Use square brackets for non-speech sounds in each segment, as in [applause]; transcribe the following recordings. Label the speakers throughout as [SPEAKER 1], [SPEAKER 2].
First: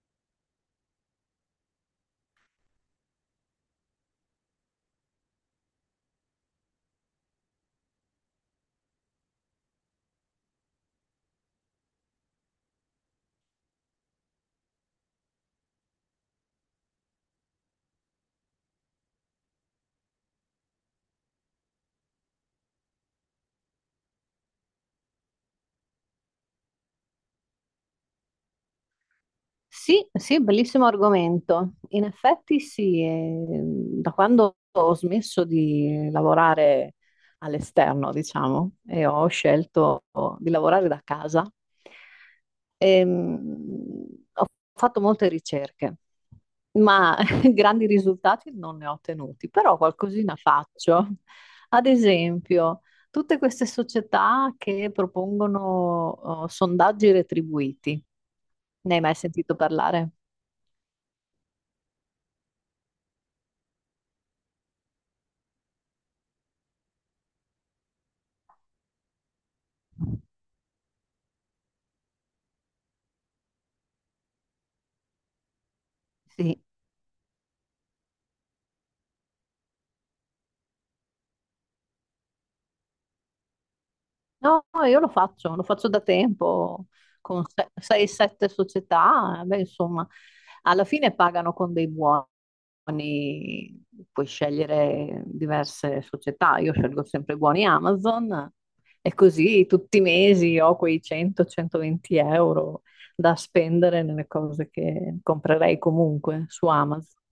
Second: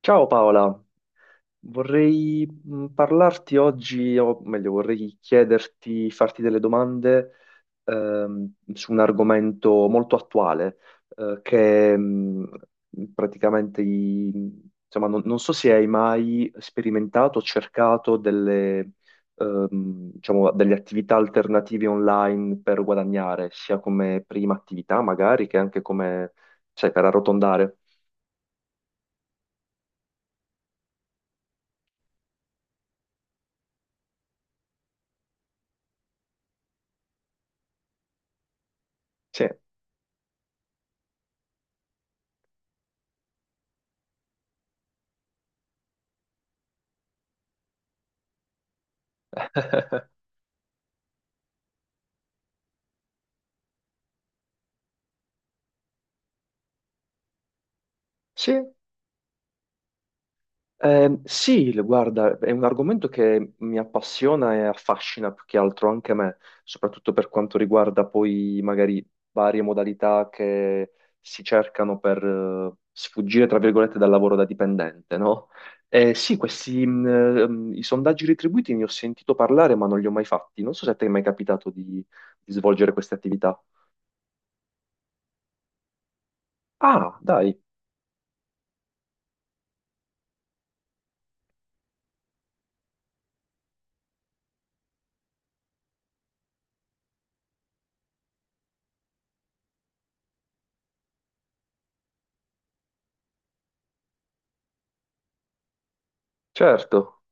[SPEAKER 1] Ciao Paola, vorrei parlarti oggi, o meglio, vorrei chiederti, farti delle domande su un argomento molto attuale, che praticamente, insomma, non so se hai mai sperimentato o cercato delle, diciamo, delle attività alternative online per guadagnare, sia come prima attività magari che anche come, sai, per arrotondare.
[SPEAKER 2] Sì, sì, bellissimo argomento. In effetti sì, da quando ho smesso di lavorare all'esterno, diciamo, e ho
[SPEAKER 1] Sì,
[SPEAKER 2] scelto di lavorare da casa, ehm, ho fatto molte ricerche, ma [laughs] grandi risultati non ne ho ottenuti, però qualcosina faccio. Ad esempio, tutte queste società che propongono, oh, sondaggi retribuiti.
[SPEAKER 1] sì.
[SPEAKER 2] Ne hai mai sentito parlare?
[SPEAKER 1] Sì, guarda, è un argomento che mi appassiona e affascina più che altro anche me, soprattutto per quanto riguarda poi magari varie modalità che si cercano per sfuggire, tra virgolette, dal lavoro da dipendente, no? Sì,
[SPEAKER 2] Sì.
[SPEAKER 1] questi i sondaggi retribuiti ne ho sentito parlare, ma non li ho mai fatti. Non so se a te è mai capitato di svolgere queste attività.
[SPEAKER 2] No, io lo faccio da tempo
[SPEAKER 1] Ah,
[SPEAKER 2] con
[SPEAKER 1] dai,
[SPEAKER 2] 6-7 società, beh, insomma, alla fine pagano con dei buoni, puoi scegliere diverse società, io scelgo sempre i buoni Amazon e così tutti i mesi ho quei 100-120 euro da spendere nelle cose che comprerei comunque su
[SPEAKER 1] certo.
[SPEAKER 2] Amazon.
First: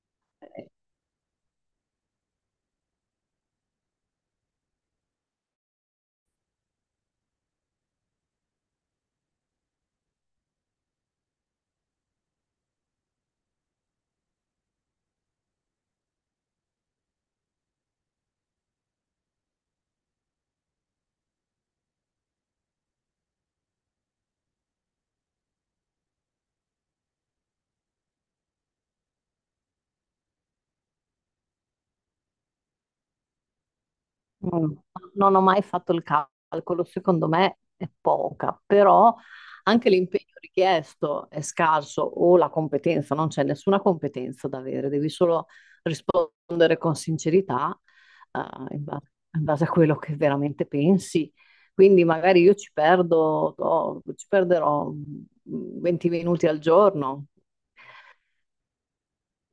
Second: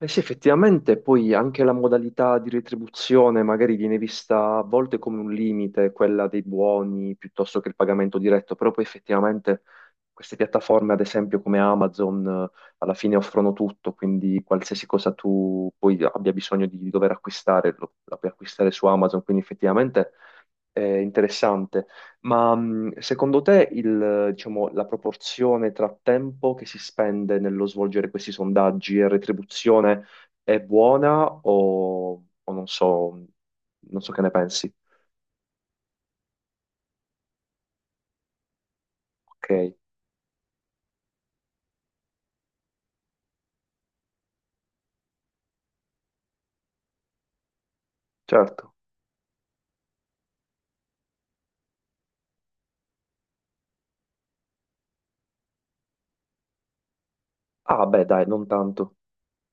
[SPEAKER 1] Eh sì, effettivamente poi anche la modalità di retribuzione magari viene vista a volte come un limite, quella dei buoni piuttosto che il pagamento diretto, però poi effettivamente queste piattaforme, ad esempio come Amazon, alla fine offrono tutto, quindi qualsiasi cosa tu poi abbia bisogno di dover acquistare, lo, la puoi acquistare su Amazon, quindi effettivamente interessante. Ma secondo te il, diciamo, la proporzione tra tempo che si spende nello svolgere questi sondaggi e retribuzione è buona o non so, non so che ne pensi?
[SPEAKER 2] Non, non ho mai fatto il calcolo, secondo me è poca, però
[SPEAKER 1] Ok,
[SPEAKER 2] anche l'impegno richiesto è scarso o la competenza, non c'è nessuna competenza da avere, devi solo rispondere con sincerità,
[SPEAKER 1] certo.
[SPEAKER 2] eh, in ba- in base a quello che veramente pensi. Quindi magari io ci perdo, oh, ci perderò 20 minuti al giorno.
[SPEAKER 1] Ah, beh, dai, non tanto.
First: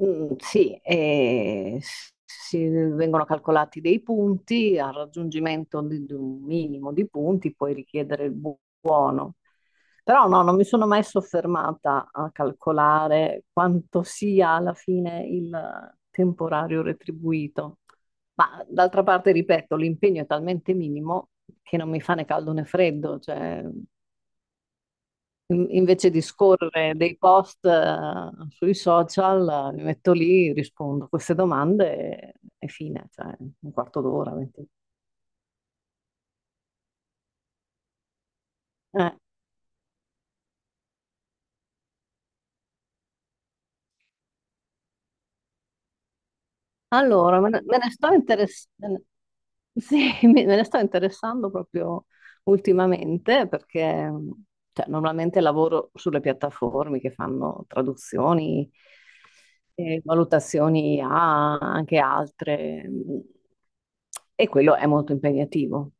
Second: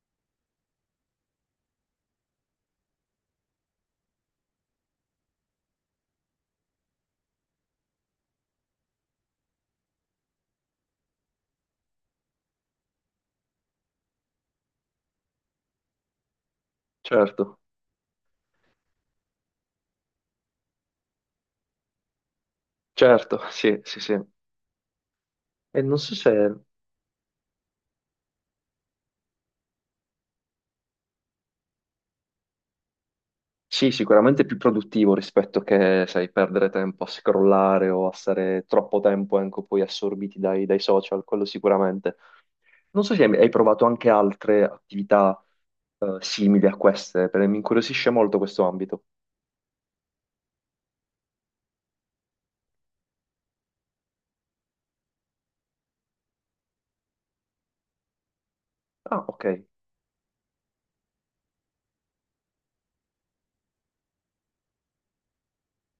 [SPEAKER 2] Mm, sì, si vengono calcolati dei punti, al raggiungimento di un minimo di punti puoi richiedere il buono. Però no, non mi sono mai soffermata a calcolare quanto sia alla fine il temporario
[SPEAKER 1] Certo,
[SPEAKER 2] retribuito. Ma d'altra parte, ripeto, l'impegno è talmente minimo che non mi fa né caldo né freddo,
[SPEAKER 1] certo, [laughs]
[SPEAKER 2] cioè
[SPEAKER 1] sì, sì, sì. E non
[SPEAKER 2] invece
[SPEAKER 1] so
[SPEAKER 2] di
[SPEAKER 1] se...
[SPEAKER 2] scorrere dei post, sui social, mi metto lì, rispondo a queste domande e fine, cioè un
[SPEAKER 1] Sì,
[SPEAKER 2] quarto d'ora,
[SPEAKER 1] sicuramente è più
[SPEAKER 2] 20.
[SPEAKER 1] produttivo rispetto che, sai, perdere tempo a scrollare o a stare troppo tempo anche poi assorbiti dai, dai social, quello sicuramente. Non so se hai provato anche altre attività simili a queste,
[SPEAKER 2] Allora,
[SPEAKER 1] perché mi
[SPEAKER 2] me ne sto
[SPEAKER 1] incuriosisce molto questo
[SPEAKER 2] interess- me ne-
[SPEAKER 1] ambito.
[SPEAKER 2] sì, [laughs] me ne sto interessando proprio ultimamente perché cioè, normalmente lavoro sulle piattaforme che fanno traduzioni
[SPEAKER 1] Ah, ok.
[SPEAKER 2] e valutazioni a anche altre, e quello è molto impegnativo.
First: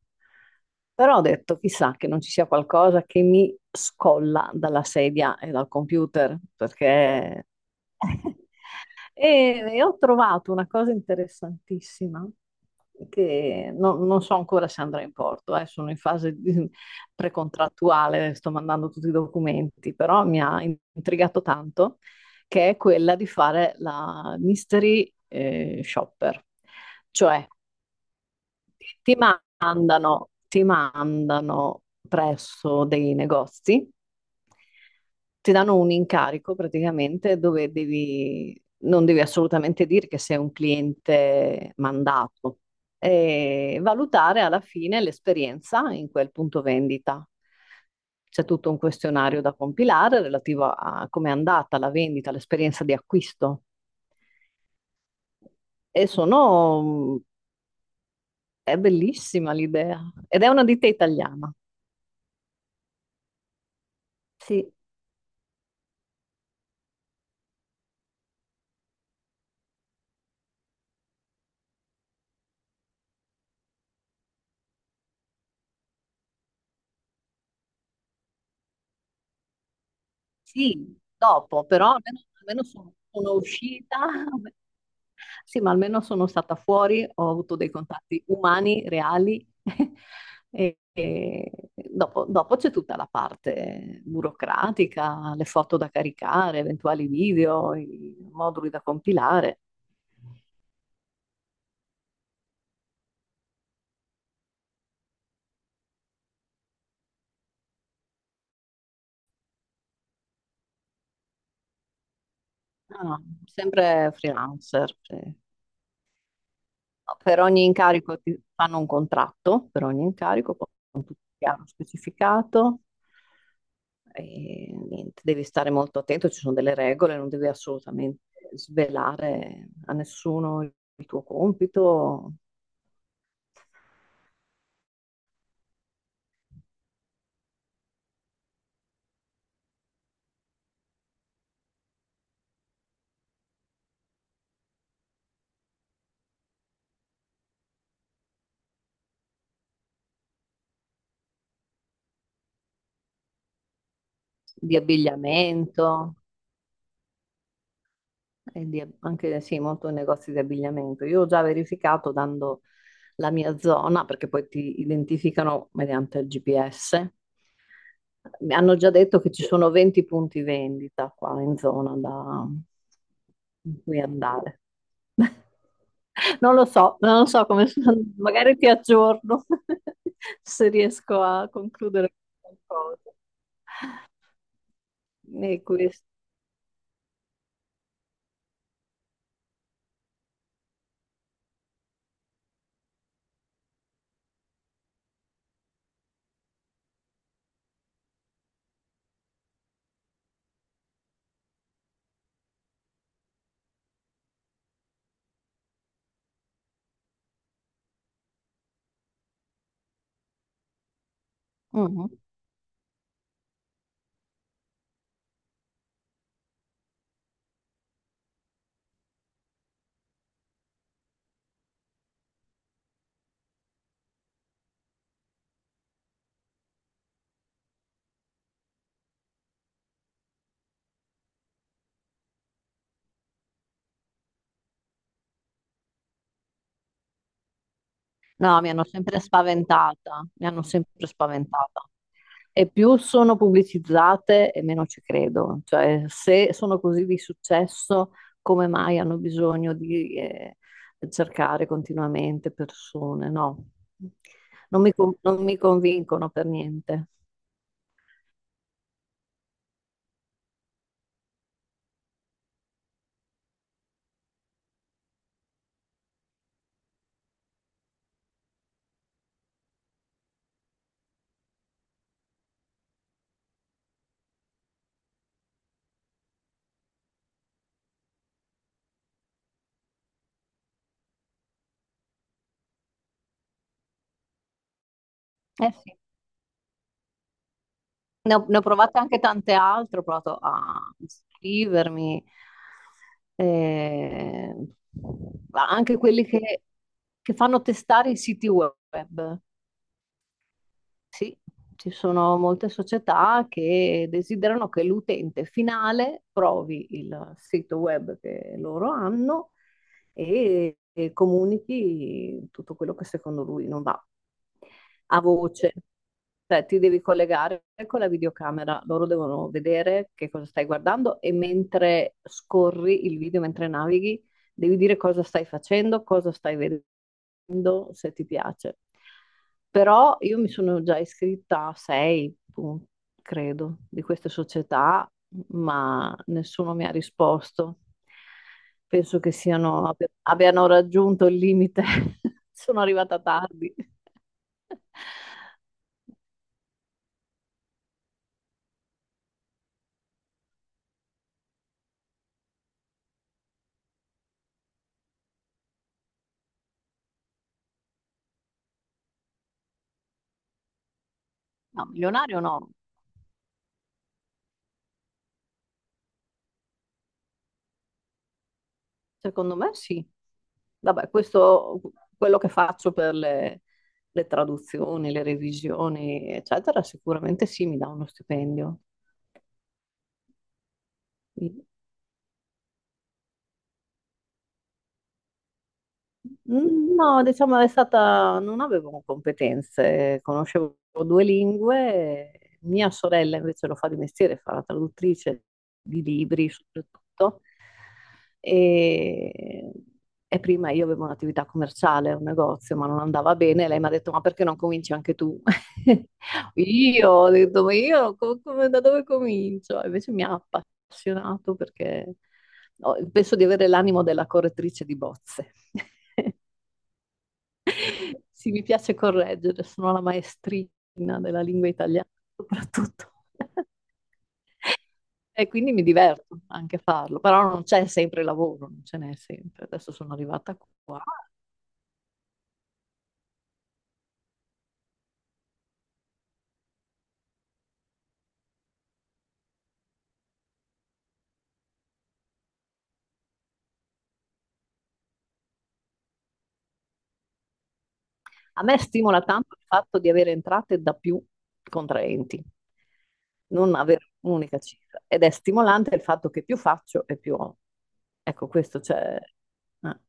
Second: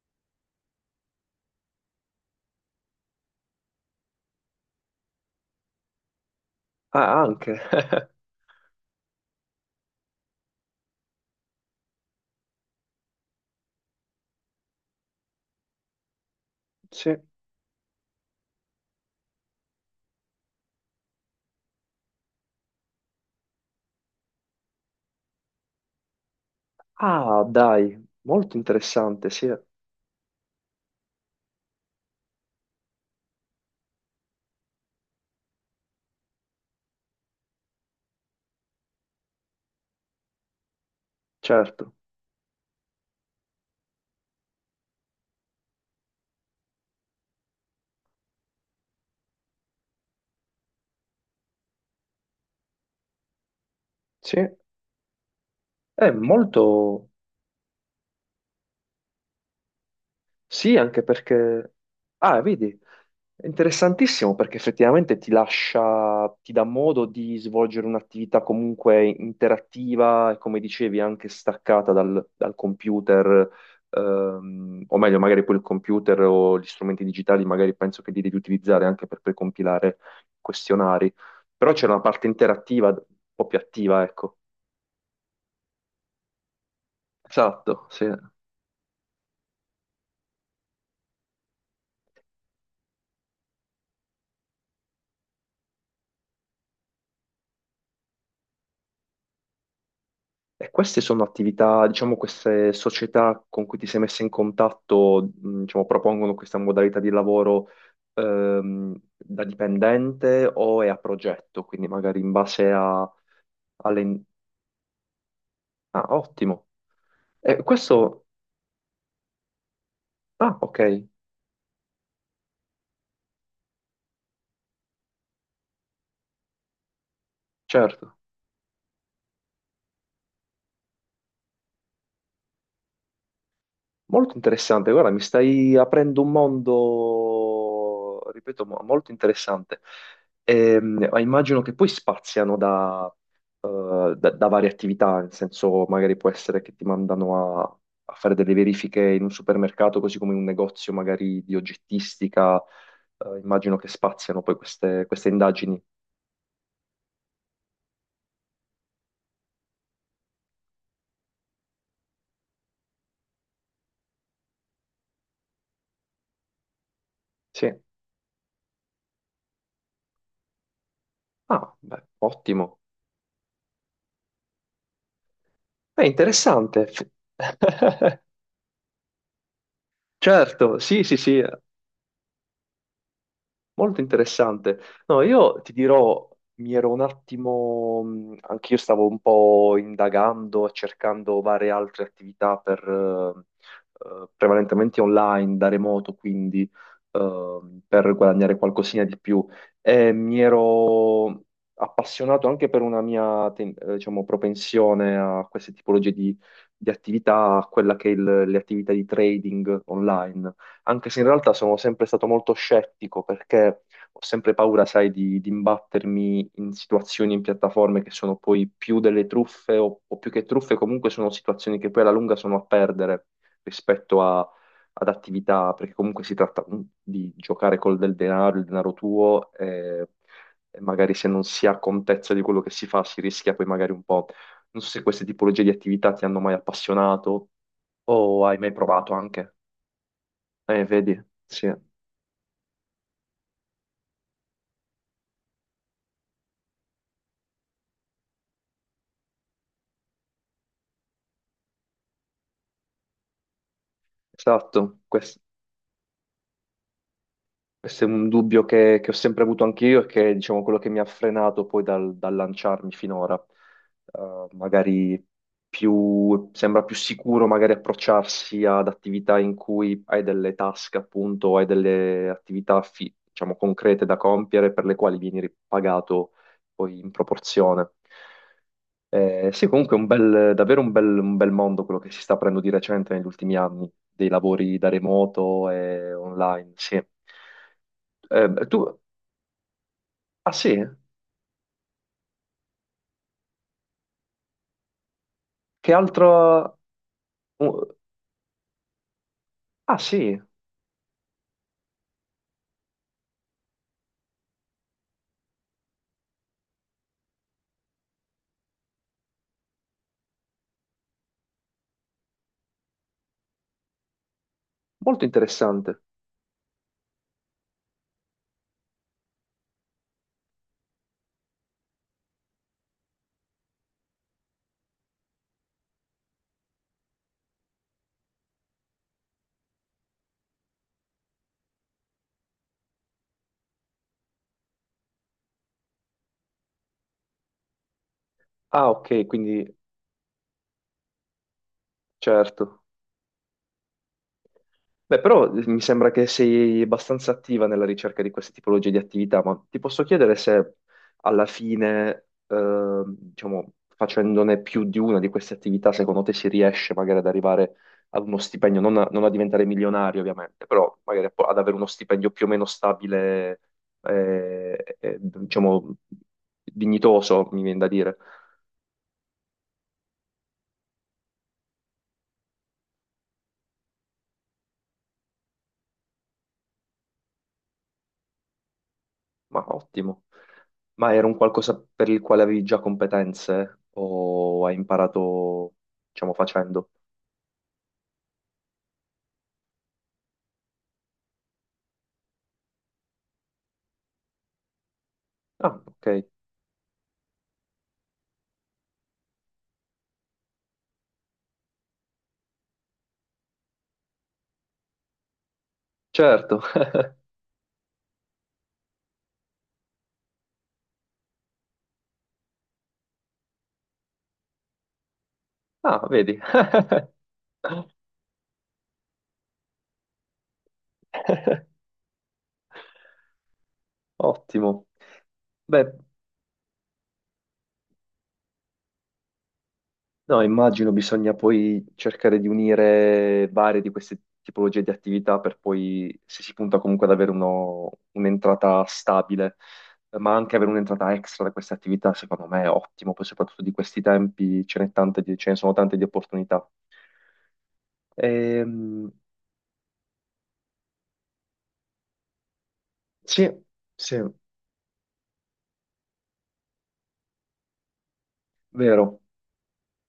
[SPEAKER 2] Però ho detto, chissà che non ci sia qualcosa che mi scolla dalla sedia e dal computer,
[SPEAKER 1] Ah,
[SPEAKER 2] perché
[SPEAKER 1] anche. [laughs]
[SPEAKER 2] [laughs] E ho trovato una cosa interessantissima che non so ancora se andrà in porto, sono in fase [laughs]
[SPEAKER 1] Sì.
[SPEAKER 2] precontrattuale, sto mandando tutti i documenti, però mi ha intrigato tanto, che è quella di fare la mystery shopper.
[SPEAKER 1] Ah,
[SPEAKER 2] Cioè,
[SPEAKER 1] dai, molto interessante, sì,
[SPEAKER 2] ti mandano presso dei negozi, ti danno un incarico praticamente dove non devi assolutamente dire che sei un cliente
[SPEAKER 1] certo.
[SPEAKER 2] mandato e valutare alla fine l'esperienza in quel punto vendita. C'è tutto un questionario da compilare relativo a come è andata la vendita, l'esperienza di acquisto.
[SPEAKER 1] Sì,
[SPEAKER 2] E
[SPEAKER 1] è molto...
[SPEAKER 2] sono È bellissima l'idea. Ed è una
[SPEAKER 1] Sì,
[SPEAKER 2] ditta
[SPEAKER 1] anche
[SPEAKER 2] italiana.
[SPEAKER 1] perché... Ah, vedi, è interessantissimo perché
[SPEAKER 2] Sì,
[SPEAKER 1] effettivamente ti lascia, ti dà modo di svolgere un'attività comunque interattiva e come dicevi anche staccata dal, dal computer, o meglio magari poi il computer o gli strumenti digitali magari penso che li devi utilizzare anche per precompilare
[SPEAKER 2] sì,
[SPEAKER 1] questionari,
[SPEAKER 2] dopo,
[SPEAKER 1] però c'è
[SPEAKER 2] però
[SPEAKER 1] una parte
[SPEAKER 2] almeno
[SPEAKER 1] interattiva un
[SPEAKER 2] sono
[SPEAKER 1] po' più
[SPEAKER 2] uscita.
[SPEAKER 1] attiva, ecco.
[SPEAKER 2] Sì, ma almeno sono stata fuori, ho avuto dei
[SPEAKER 1] Esatto, sì.
[SPEAKER 2] contatti umani, reali. [laughs] E dopo c'è tutta la parte burocratica, le foto da caricare, eventuali video, i moduli da compilare.
[SPEAKER 1] E queste sono attività, diciamo, queste società con cui ti sei messa in contatto, diciamo, propongono questa modalità di lavoro da dipendente o è a progetto, quindi magari in base a,
[SPEAKER 2] Ah, sempre
[SPEAKER 1] alle...
[SPEAKER 2] freelancer. Sì.
[SPEAKER 1] Ah, ottimo.
[SPEAKER 2] Per
[SPEAKER 1] E
[SPEAKER 2] ogni incarico
[SPEAKER 1] questo...
[SPEAKER 2] ti fanno un contratto, per ogni incarico,
[SPEAKER 1] Ah, ok,
[SPEAKER 2] con tutto chiaro specificato. E niente, devi stare molto attento, ci sono delle regole, non devi
[SPEAKER 1] certo.
[SPEAKER 2] assolutamente svelare a nessuno il tuo compito.
[SPEAKER 1] Molto interessante. Guarda, mi stai aprendo un mondo, ripeto, molto interessante. Ma immagino che poi spaziano da da varie attività, nel senso magari può essere che ti mandano a, a fare delle verifiche in un supermercato, così come in un negozio magari di oggettistica, immagino che spaziano poi
[SPEAKER 2] Di
[SPEAKER 1] queste, queste indagini.
[SPEAKER 2] abbigliamento. E anche sì, molto negozi di abbigliamento. Io ho già verificato dando la mia zona, perché poi ti identificano mediante il GPS.
[SPEAKER 1] Sì.
[SPEAKER 2] Mi hanno già detto che ci sono 20 punti vendita qua in
[SPEAKER 1] Ah,
[SPEAKER 2] zona
[SPEAKER 1] beh,
[SPEAKER 2] da
[SPEAKER 1] ottimo.
[SPEAKER 2] in cui andare. [laughs]
[SPEAKER 1] È
[SPEAKER 2] Non lo
[SPEAKER 1] interessante.
[SPEAKER 2] so, non lo so come [laughs] sono,
[SPEAKER 1] [laughs]
[SPEAKER 2] magari ti aggiorno [laughs] se
[SPEAKER 1] Certo, sì, sì,
[SPEAKER 2] riesco
[SPEAKER 1] sì.
[SPEAKER 2] a concludere qualcosa.
[SPEAKER 1] Molto interessante. No, io
[SPEAKER 2] E
[SPEAKER 1] ti
[SPEAKER 2] questo.
[SPEAKER 1] dirò, mi ero un attimo, anch'io stavo un po' indagando, cercando varie altre attività per, prevalentemente online, da remoto, quindi per guadagnare qualcosina di più. E mi ero appassionato anche per una mia, diciamo, propensione a queste tipologie di attività, a quella che è le attività di trading online anche se in realtà sono sempre
[SPEAKER 2] Mhm.
[SPEAKER 1] stato molto scettico perché ho sempre paura, sai, di imbattermi in situazioni, in piattaforme che sono poi più delle truffe o più che truffe, comunque sono situazioni che poi alla lunga sono a perdere rispetto a- ad attività, perché comunque si tratta di giocare col del denaro, il denaro tuo, e magari se non si ha contezza di quello che si fa si rischia poi magari un po'. Non so se queste tipologie di attività ti hanno mai appassionato o hai
[SPEAKER 2] No, mi
[SPEAKER 1] mai
[SPEAKER 2] hanno
[SPEAKER 1] provato
[SPEAKER 2] sempre
[SPEAKER 1] anche.
[SPEAKER 2] spaventata, mi hanno sempre
[SPEAKER 1] Vedi, sì.
[SPEAKER 2] spaventata. E più sono pubblicizzate e meno ci credo. Cioè, se sono così di successo, come mai hanno bisogno di cercare continuamente persone? No,
[SPEAKER 1] Esatto,
[SPEAKER 2] non mi convincono per niente.
[SPEAKER 1] questo, è un dubbio che ho sempre avuto anch'io e che è, diciamo, quello che mi ha frenato poi dal, dal lanciarmi finora. Magari più, sembra più sicuro magari approcciarsi ad attività in cui hai delle task, appunto, o hai delle attività, diciamo, concrete da compiere per le quali vieni ripagato poi in proporzione. Sì, comunque è un bel- davvero un bel mondo quello che si sta aprendo di recente negli ultimi anni, dei lavori da remoto
[SPEAKER 2] Eh sì,
[SPEAKER 1] e online, sì.
[SPEAKER 2] ne ho
[SPEAKER 1] Tu,
[SPEAKER 2] provate anche tante altre, ho provato
[SPEAKER 1] ah sì,
[SPEAKER 2] a iscrivermi, eh, ma
[SPEAKER 1] che
[SPEAKER 2] anche quelli
[SPEAKER 1] altro...
[SPEAKER 2] che fanno
[SPEAKER 1] uh,
[SPEAKER 2] testare i siti web.
[SPEAKER 1] ah sì,
[SPEAKER 2] Sì, ci sono molte società che desiderano che l'utente finale provi il sito web che loro hanno e comunichi tutto quello che secondo lui non va a
[SPEAKER 1] molto
[SPEAKER 2] voce.
[SPEAKER 1] interessante.
[SPEAKER 2] Cioè, ti devi collegare con la videocamera, loro devono vedere che cosa stai guardando e mentre scorri il video, mentre navighi, devi dire cosa stai facendo, cosa stai vedendo, se ti piace. Però io mi sono già iscritta a sei, credo, di queste società, ma nessuno mi ha risposto.
[SPEAKER 1] Ah ok,
[SPEAKER 2] Penso che
[SPEAKER 1] quindi
[SPEAKER 2] abbiano raggiunto il limite. [laughs] Sono
[SPEAKER 1] certo.
[SPEAKER 2] arrivata tardi. [laughs]
[SPEAKER 1] Beh, però mi sembra che sei abbastanza attiva nella ricerca di queste tipologie di attività, ma ti posso chiedere se alla fine, diciamo, facendone più di una di queste attività, secondo te si riesce magari ad arrivare ad uno stipendio, non a, non a diventare milionario ovviamente, però magari ad avere uno
[SPEAKER 2] No,
[SPEAKER 1] stipendio
[SPEAKER 2] milionario
[SPEAKER 1] più o
[SPEAKER 2] no.
[SPEAKER 1] meno stabile, diciamo, dignitoso, mi viene da dire.
[SPEAKER 2] Secondo me sì. Vabbè, quello che faccio per le traduzioni, le revisioni, eccetera, sicuramente sì, mi dà uno stipendio.
[SPEAKER 1] Ma ottimo. Ma era un qualcosa per il quale avevi già competenze o hai imparato, diciamo, facendo?
[SPEAKER 2] Mm, no, diciamo non avevo competenze, conoscevo due lingue, mia sorella invece lo fa di mestiere, fa la traduttrice
[SPEAKER 1] Ah,
[SPEAKER 2] di
[SPEAKER 1] ok.
[SPEAKER 2] libri soprattutto, e, e prima io avevo un'attività commerciale, un negozio, ma non andava bene, lei mi ha detto ma perché non cominci anche tu? [laughs]
[SPEAKER 1] Certo. [laughs]
[SPEAKER 2] Io ho detto ma io da dove comincio? Invece mi ha appassionato perché penso di avere l'animo della correttrice di bozze.
[SPEAKER 1] Ah, vedi.
[SPEAKER 2] [laughs] Sì, mi piace correggere, sono la maestrina della lingua
[SPEAKER 1] [laughs]
[SPEAKER 2] italiana soprattutto. [laughs]
[SPEAKER 1] Ottimo.
[SPEAKER 2] E quindi mi
[SPEAKER 1] Beh,
[SPEAKER 2] diverto anche a farlo, però non c'è sempre lavoro, non ce n'è sempre. Adesso sono
[SPEAKER 1] no,
[SPEAKER 2] arrivata
[SPEAKER 1] immagino
[SPEAKER 2] qua.
[SPEAKER 1] bisogna poi cercare di unire varie di queste tipologie di attività per poi, se si punta comunque ad avere un'entrata stabile, ma anche avere un'entrata extra da queste attività, secondo me è ottimo, poi soprattutto di questi tempi ce n'è tante di- ce ne sono tante di opportunità.
[SPEAKER 2] A me
[SPEAKER 1] Ehm,
[SPEAKER 2] stimola tanto il fatto di avere entrate da più contraenti,
[SPEAKER 1] sì,
[SPEAKER 2] non avere
[SPEAKER 1] sì,
[SPEAKER 2] un'unica cifra. Ed è stimolante il fatto che più faccio e più ho. Ecco, questo c'è.
[SPEAKER 1] vero.
[SPEAKER 2] eh,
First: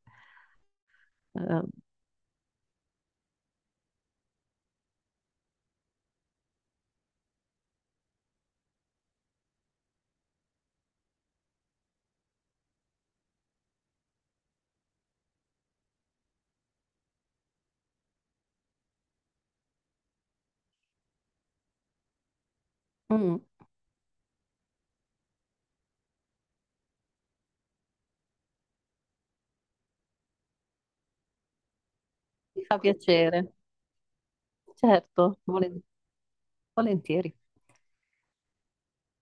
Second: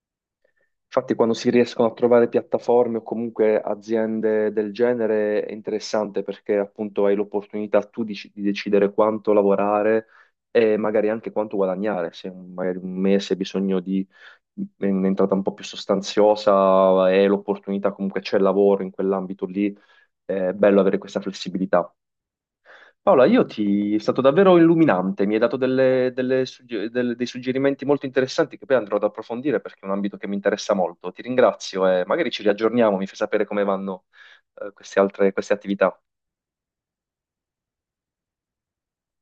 [SPEAKER 1] Infatti, quando si
[SPEAKER 2] eh,
[SPEAKER 1] riescono a trovare piattaforme o comunque aziende del genere è interessante perché appunto hai l'opportunità tu di decidere quanto lavorare e magari anche quanto guadagnare. Se un- magari un mese hai bisogno di un'entrata un po' più sostanziosa e l'opportunità comunque c'è il lavoro in quell'ambito lì, è bello avere questa flessibilità. Paola,
[SPEAKER 2] mm,
[SPEAKER 1] io ti... è stato davvero illuminante, mi hai dato delle- delle sugge- del- dei suggerimenti molto interessanti che poi andrò ad approfondire perché è un ambito che mi interessa molto. Ti ringrazio e magari ci
[SPEAKER 2] Mi fa
[SPEAKER 1] riaggiorniamo, mi fai sapere
[SPEAKER 2] piacere,
[SPEAKER 1] come vanno, queste altre,
[SPEAKER 2] certo,
[SPEAKER 1] queste attività.
[SPEAKER 2] volentieri.